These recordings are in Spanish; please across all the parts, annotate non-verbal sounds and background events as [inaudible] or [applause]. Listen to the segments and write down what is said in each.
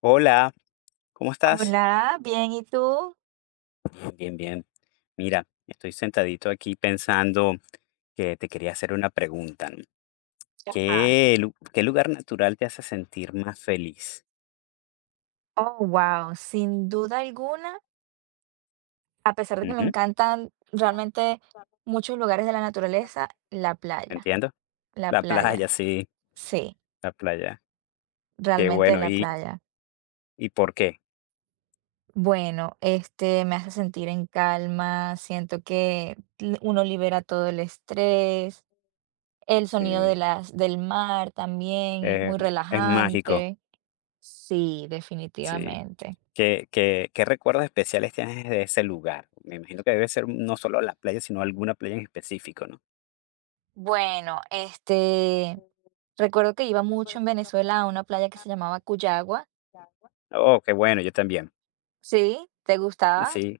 Hola, ¿cómo estás? Hola, bien, ¿y tú? Bien, bien. Mira, estoy sentadito aquí pensando que te quería hacer una pregunta, ¿no? Ajá. ¿Qué lugar natural te hace sentir más feliz? Oh, wow, sin duda alguna, a pesar de que me Ujú. encantan realmente muchos lugares de la naturaleza, la playa, ¿Entiendo? la La playa, playa, sí, sí, la playa. Qué realmente bueno. la ¿Y, playa. y por qué? Bueno, me hace sentir en calma, siento que uno libera todo el estrés, el sonido de Sí, del mar también es eh, muy es mágico. relajante, sí, Sí. definitivamente. ¿Qué recuerdos especiales tienes de ese lugar? Me imagino que debe ser no solo la playa, sino alguna playa en específico, ¿no? Bueno, recuerdo que iba mucho en Venezuela a una playa que se llamaba Cuyagua. Oh, qué bueno, yo también. ¿Sí? ¿Te gustaba? Sí,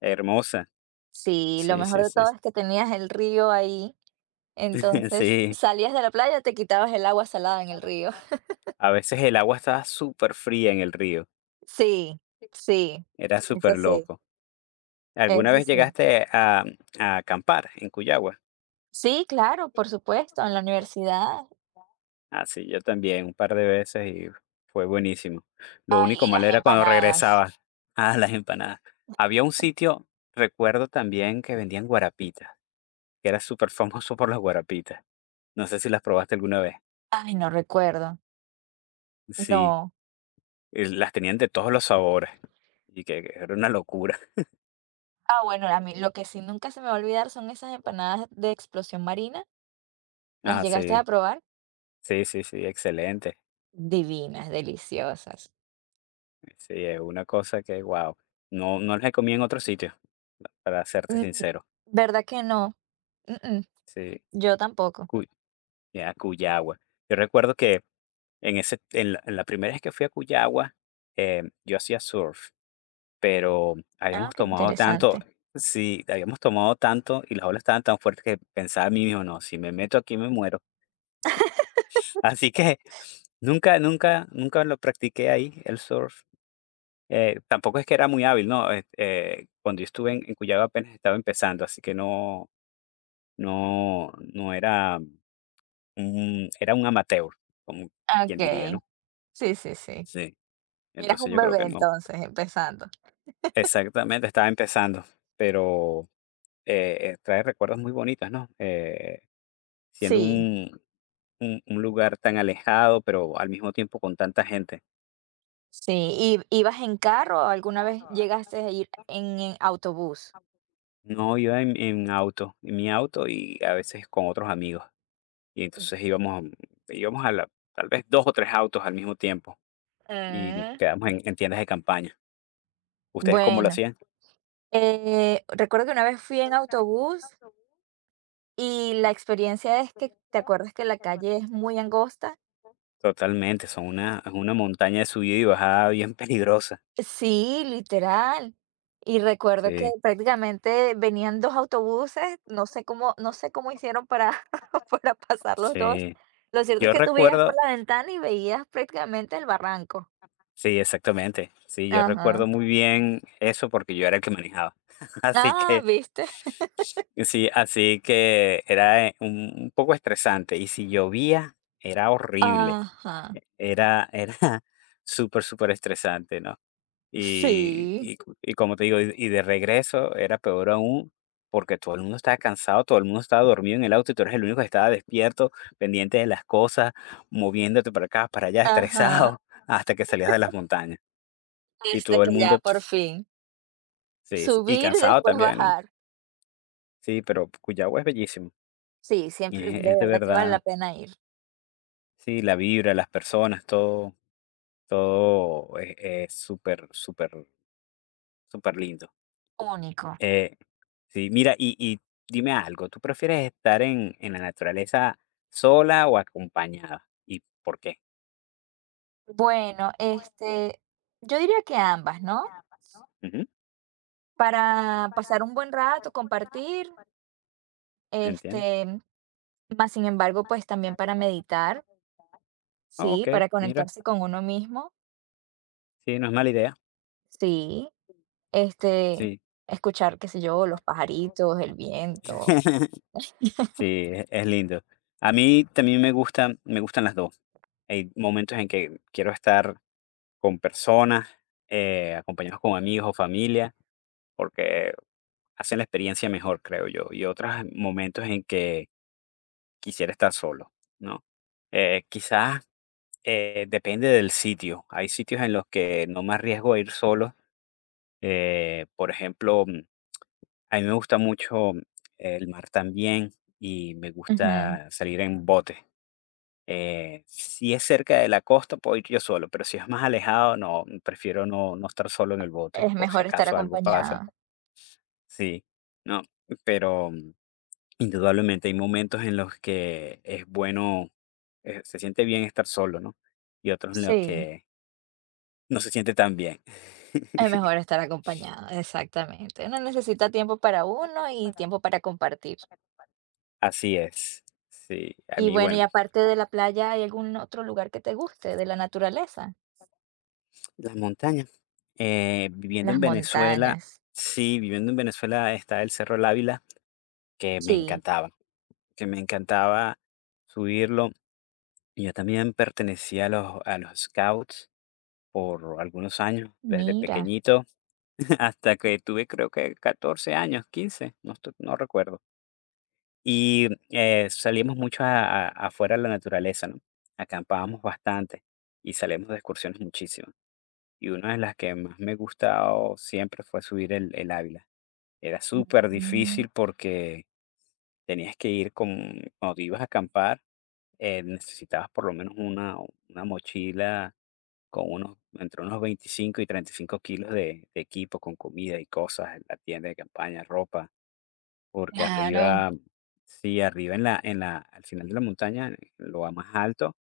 hermosa. Sí, lo Sí, mejor sí, de sí, todo es que tenías el río ahí, [laughs] entonces sí. salías de la playa, te quitabas el agua salada en el río. [laughs] A veces el agua estaba superfría en el río, Sí, sí, era eso sí, superloco. ¿Alguna eso vez sí. llegaste a acampar en Cuyagua? Sí, claro, por supuesto, en la universidad. Ah, sí, yo también, un par de veces y fue buenísimo. Lo único Ay, y malo las era cuando empanadas. regresaba a las empanadas. Había un sitio, recuerdo también, que vendían guarapitas, que era súper famoso por las guarapitas. No sé si las probaste alguna vez. Ay, no recuerdo. Sí, No. y las tenían de todos los sabores y que era una locura. Ah, bueno, a mí lo que sí nunca se me va a olvidar son esas empanadas de explosión marina. ¿Las Ah, llegaste a sí. probar? Sí, sí, sí, excelente. Divinas, deliciosas. Sí, es una cosa que, wow, no, no las comí en otro sitio, para serte Mm, sincero. ¿verdad que no? Mm, mm, Sí, yo tampoco. Cu- ya, Cuyagua. Yo recuerdo que en la primera vez que fui a Cuyagua, yo hacía surf, pero Ah, habíamos qué tomado tanto, interesante. sí, habíamos tomado tanto y las olas estaban tan fuertes que pensaba a mí mismo, no, si me meto aquí me muero. [laughs] Así que nunca, nunca, nunca lo practiqué ahí, el surf. Tampoco es que era muy hábil, ¿no? Cuando yo estuve en Cuyaba apenas estaba empezando, así que no era un amateur, como quien diría, ¿no? Okey. Sí, sí, sí. Sí. Eras Entonces, un yo creo bebé que no. entonces, empezando. Exactamente, estaba empezando, pero, trae recuerdos muy bonitos, ¿no? Siendo Sí, un lugar tan alejado, pero al mismo tiempo con tanta gente. sí. ¿Y ibas en carro o alguna vez llegaste a ir en autobús? No, iba en auto, en mi auto y a veces con otros amigos. Y entonces íbamos a la, tal vez 2 o 3 autos al mismo tiempo, y nos Mm, quedamos en tiendas de campaña. ¿Ustedes cómo lo bueno, hacían? Recuerdo que una vez fui en autobús y la experiencia es que, ¿te acuerdas que la calle es muy angosta? Totalmente, son una es una montaña de subida y bajada bien [laughs] peligrosa. Sí, literal. Y recuerdo que Sí, prácticamente venían 2 autobuses, no sé cómo hicieron para [laughs] para pasar los 2. sí. Lo cierto es Yo que tú veías por recuerdo, la ventana y veías prácticamente el barranco. sí, exactamente. Sí, yo Ajá. recuerdo muy bien eso porque yo era el que manejaba. [laughs] Así Ah, que ¿viste? [laughs] sí, así que era, un poco estresante. Y si llovía, era horrible. Ajá. Era [laughs] súper, súper estresante, ¿no? Y Sí, y c y como te digo, y de regreso era peor aún, porque todo el mundo estaba cansado, todo el mundo estaba dormido en el auto, y tú eres el único que estaba despierto, pendiente de las cosas, moviéndote para acá, para allá, [laughs] ajá. estresado, hasta que salías de las montañas. Y Hasta todo el que ya mundo, por [tsk] fin sí, sí, y subir y cansado después también, ¿no? bajar. Sí, pero Cuyagua es bellísimo, Sí, siempre es de es de verdad que vale verdad, la pena ir. sí, la vibra, las personas, todo es súper, súper, superlindo. Único. Eh Sí, mira, y dime algo, ¿tú prefieres estar en la naturaleza sola o acompañada? ¿Y por qué? Bueno, yo diría que ambas, ¿no? Ujú, Para pasar un buen rato, compartir, entiendo. este, más sin embargo, pues también para meditar, Ah, sí, okey, para mira, conectarse con uno mismo, sí, no es mala idea. sí, este, Sí. escuchar, qué sé yo, los pajaritos, el viento. [laughs] [laughs] Sí, es lindo. A mí también me gustan las 2. Hay momentos en que quiero estar con personas, acompañados con amigos o familia, porque hacen la experiencia mejor, creo yo, y otros momentos en que quisiera estar solo, ¿no? Quizás Depende del sitio. Hay sitios en los que no me arriesgo a ir solo. Por ejemplo, a mí me gusta mucho el mar también y me Ujú. gusta salir en bote. Si es cerca de la costa, puedo ir yo solo, pero si es más alejado, no, prefiero no, no estar solo en el bote, Es por si mejor estar acaso algo pasa. acompañada. Sí, no, pero indudablemente hay momentos en los que es bueno, se siente bien estar solo, ¿no? Y otros en los Sí, que no se siente tan bien. es [laughs] mejor estar acompañada, exactamente. Uno necesita tiempo para uno y tiempo para compartir. Así es. Sí, a Y mí, bueno, y bueno, aparte de la playa, ¿hay algún otro lugar que te guste, de la naturaleza? las montañas. Viviendo en Las Venezuela, montañas. sí, viviendo en Venezuela está el Cerro El Ávila, que me Sí. encantaba, que me encantaba subirlo. Y yo también pertenecía a los scouts por algunos años, desde Mira. pequeñito [laughs] hasta que tuve, creo que, 14 años, 15 no, no recuerdo. Y, salíamos mucho a afuera a la naturaleza, ¿no? Acampábamos bastante y salíamos de excursiones muchísimo. Y una de las que más me gustado siempre fue subir el Ávila. Era súper Mm, difícil porque tenías que ir con, cuando te ibas a acampar, necesitabas por lo menos una mochila con unos, entre unos 25 y 35 kilos de equipo, con comida y cosas, la tienda de campaña, ropa. Porque claro. arriba, sí, arriba en la al final de la montaña, en lo más alto,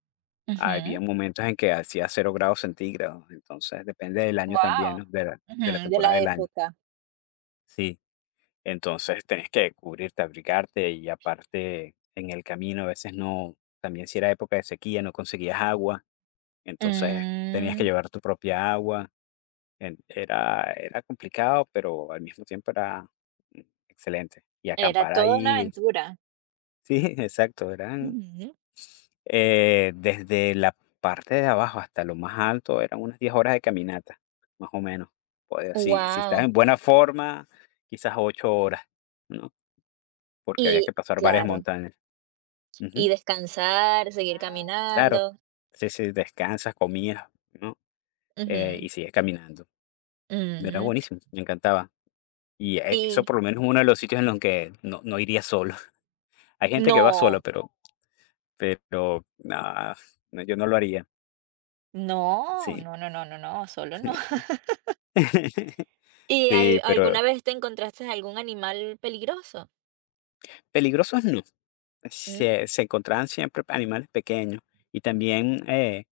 Wow, había momentos en que hacía 0 grados centígrados. Entonces, depende del año también, ¿no? De la de temporada la del año. época. Sí. Entonces, tenías que cubrirte, abrigarte y aparte en el camino a veces no también si era época de sequía, no conseguías agua, entonces tenías que Mm. llevar tu propia agua. En era era complicado, pero al mismo tiempo era, mm, excelente. Y Era acampar toda una ahí. aventura. Sí, [laughs] exacto, eran, Ujú. Desde la parte de abajo hasta lo más alto, eran unas 10 horas de caminata, más o menos. Pues, si Guau. estás en buena forma, quizás 8 horas, ¿no? Porque había Y que pasar varias claro, montañas. y Ujú. descansar, seguir Claro. caminando. Sí, sí, descansas, comías, ¿no? Ujú. Y sigues caminando. Era Mm. buenísimo, me encantaba. Y, eso Y por lo menos es uno de los sitios en los que no iría solo. [laughs] Hay gente que va solo, no, no, no, yo no lo haría. no, Sí. no, no, no, no, no, solo no. [laughs] [laughs] [laughs] ¿Y Sí, al pero alguna vez te encontraste algún animal peligroso? peligrosos no. Mm, Se encontraban siempre animales pequeños y también,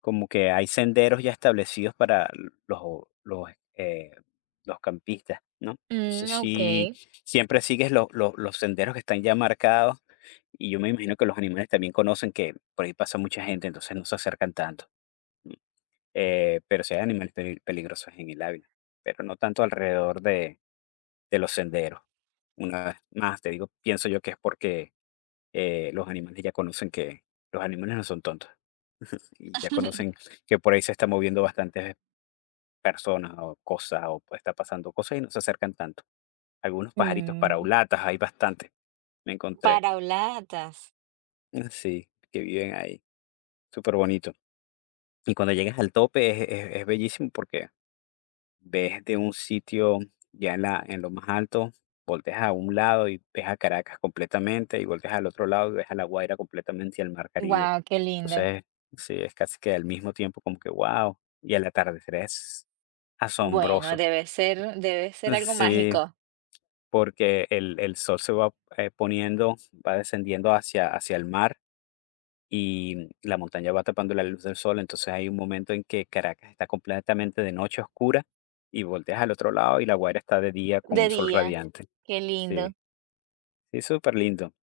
como que hay senderos ya establecidos para los, eh, los campistas, ¿no? Entonces mm, sí, okey. siempre sigues los senderos que están ya marcados y yo me imagino que los animales también conocen que por ahí pasa mucha gente, entonces no se acercan tanto. ¿No? Pero sí hay animales peligrosos en el Ávila, pero no tanto alrededor de los senderos. Una vez más, te digo, pienso yo que es porque, los animales ya conocen que los animales no son tontos, y ya conocen que por ahí se están moviendo bastantes personas o cosas, o puede estar pasando cosas y no se acercan tanto. Algunos pajaritos Mm, paraulatas, hay bastantes, me encontré. parabolatas. Sí, que viven ahí, súper bonito. Y cuando llegas al tope es bellísimo porque ves de un sitio ya en lo más alto, volteas a un lado y ves a Caracas completamente, y volteas al otro lado y ves a La Guaira completamente y al Mar Caribe. Guau, qué lindo. Entonces, sí, es casi que al mismo tiempo como que wow, y el atardecer es Bueno, asombroso. debe [laughs] ser debe ser algo Sí, mágico. porque el sol se va, poniendo, va descendiendo hacia el mar y la montaña va tapando la luz del sol, entonces hay un momento en que Caracas está completamente de noche oscura y volteas al otro lado y La Guaira está de día con De un sol día. radiante. Qué lindo. Sí, sí, súper lindo.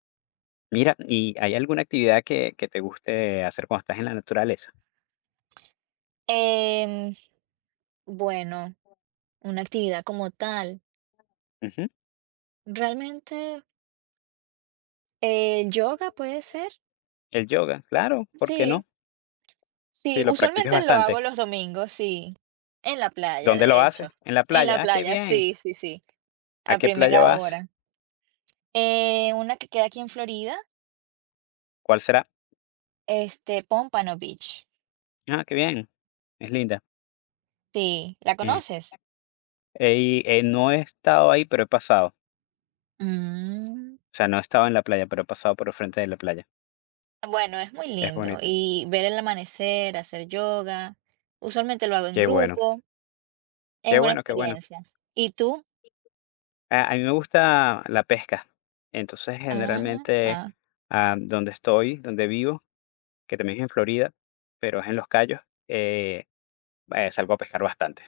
Mira, ¿y hay alguna actividad que te guste hacer cuando estás en la naturaleza? Em, bueno, una actividad como tal. Ujú. Realmente, yoga puede ser. El yoga, claro, ¿por qué Sí, no? Sí, sí, lo practicas usualmente lo bastante. hago los domingos, sí. En la playa, ¿Dónde lo de hecho. haces? En la En la playa. Ah, qué playa, bien. sí, sí, sí, ¿A a qué playa primera vas? hora. Una que queda aquí en Florida, ¿Cuál será? Pompano Beach. Ah, qué bien. Es linda. Sí, ¿la Eh, conoces? Y, no he estado ahí, pero he pasado. Mm. O sea, no estaba en la playa, pero he pasado por el frente de la playa. Bueno, es muy Es lindo bonita. y ver el amanecer, hacer yoga, usualmente lo hago en Qué bueno, grupo, es qué una bueno, qué bueno. experiencia. ¿Y tú? A mí me gusta la pesca. Entonces, Ah, generalmente, ah, donde estoy, donde vivo, que también es en Florida, pero es en Los Cayos, eh, salgo a pescar bastante.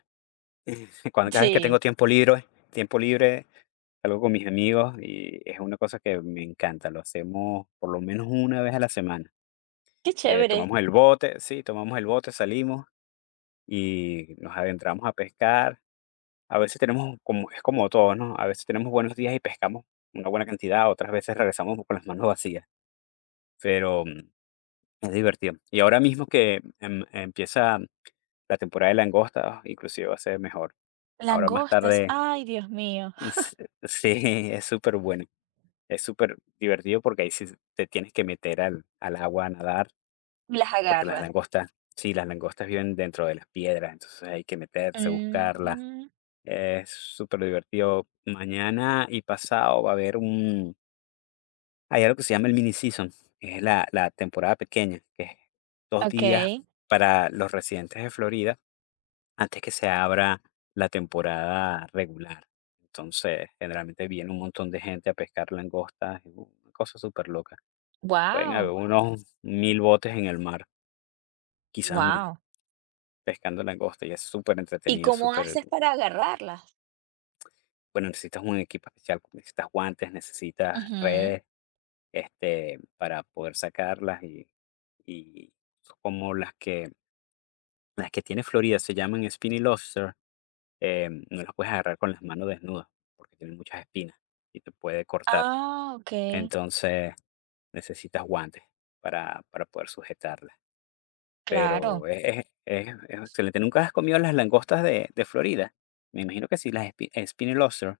[laughs] Cada vez que sí, tengo tiempo libre, tiempo libre, salgo con mis amigos y es una cosa que me encanta. Lo hacemos por lo menos una vez a la semana. qué chévere. Tomamos el bote, sí, tomamos el bote, salimos y nos adentramos a pescar. A veces tenemos, como es como todo, ¿no? A veces tenemos buenos días y pescamos una buena cantidad, otras veces regresamos con las manos vacías, pero, es divertido. Y ahora mismo que empieza la temporada de langosta, inclusive va a ser mejor. Ahora más Langostas, tarde, ay, Dios mío. [laughs] s sí, es súper bueno, es súper divertido porque ahí sí te tienes que meter al agua a nadar, Las porque las agarras. langostas, sí, las langostas viven dentro de las piedras, entonces hay que meterse, buscarlas. Mm, Es súper divertido. Mañana y pasado va a haber un... Hay algo que se llama el mini season, que es la temporada pequeña, que es 2 días ok. para los residentes de Florida antes que se abra la temporada regular. Entonces, generalmente viene un montón de gente a pescar langostas, es una cosa súper loca. Pueden haber Wow, unos mil botes en el mar, quizás más, wow. pescando langosta y es súper ¿Y entretenido, cómo súper... haces para agarrarlas? Bueno, necesitas un equipo especial, necesitas guantes, necesitas Ujú. redes, este, para poder sacarlas y como las que tiene Florida se llaman spiny lobster, no las puedes agarrar con las manos desnudas porque tienen muchas espinas y te puede cortar. Ah, ok, Entonces necesitas guantes para poder sujetarlas. claro. Pero es excelente. ¿Nunca has comido las langostas de Florida? Me imagino que sí, las spiny lobster,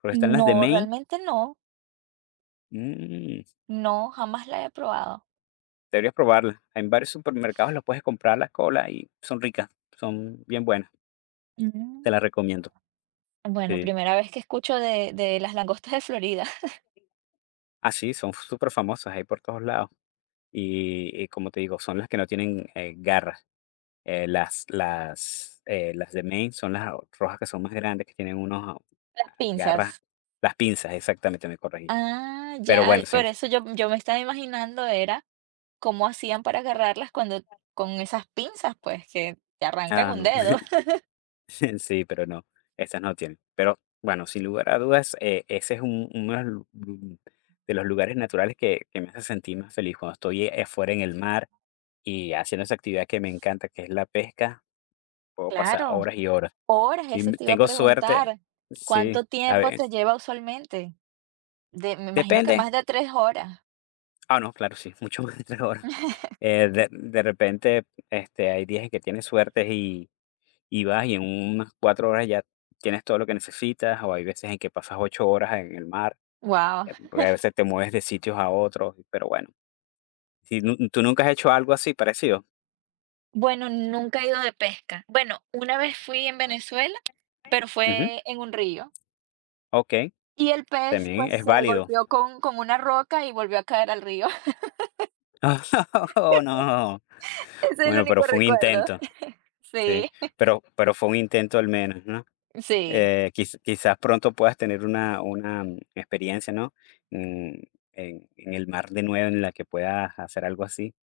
porque están las de No, Maine. realmente no, Mm. no, jamás la he probado. Deberías probarla. En varios supermercados las puedes comprar las colas y son ricas, son bien buenas. Te Mm. las recomiendo. Bueno, Sí. primera vez que escucho de las langostas de Florida, Ah, sí, son súper famosas hay por todos lados. Y como te digo, son las que no tienen, garras. Las de Maine son las rojas que son más grandes, que tienen unos, [laughs] las garras, pinzas. las pinzas, exactamente, me corregí. Ah, Pero ya, bueno, sí. por eso yo me estaba imaginando era cómo hacían para agarrarlas cuando con esas pinzas, pues, que te arrancan Ah, un no. dedo. [laughs] [laughs] Sí, pero no, estas no tienen. Pero bueno, sin lugar a dudas, ese es uno de de los lugares naturales que me hace sentir más feliz. Cuando estoy, afuera en el mar y haciendo esa actividad que me encanta, que es la pesca, puedo pasar Claro, horas y horas. horas, Si eso te iba a tengo suerte, preguntar. sí, ¿Cuánto a tiempo ver, te lleva usualmente? De me imagino que depende. más de 3 horas. Ah, no, claro, sí, [laughs] mucho más de 3 horas. De repente, este, hay días en que tienes suerte y vas y en unas 4 horas ya tienes todo lo que necesitas, o hay veces en que pasas 8 horas en el mar. Wow. Porque a veces te mueves de sitios a otros, pero bueno, si nu tú nunca has hecho algo así parecido. Bueno, nunca he ido de pesca. Bueno, una vez fui en Venezuela, pero Ujú, fue en un río. okey, Y el pez, también pues, es se válido. golpeó con una roca y volvió a caer al río. [laughs] [laughs] Oh, no. Ese es el Bueno, pero único fue un recuerdo. intento, [laughs] sí, Sí. pero fue un intento al menos, ¿no? Sí, Quizás pronto puedas tener una experiencia, ¿no? Mm, en el mar de nuevo en la que puedas hacer algo así.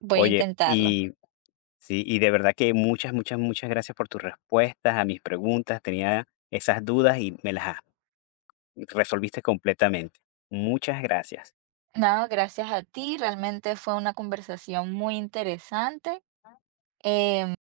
voy a Oye, intentarlo. y sí, y de verdad que muchas, muchas, muchas gracias por tus respuestas a mis preguntas. Tenía esas dudas y me las has resolviste completamente. Muchas gracias. No, gracias a ti, realmente fue una conversación muy interesante, eh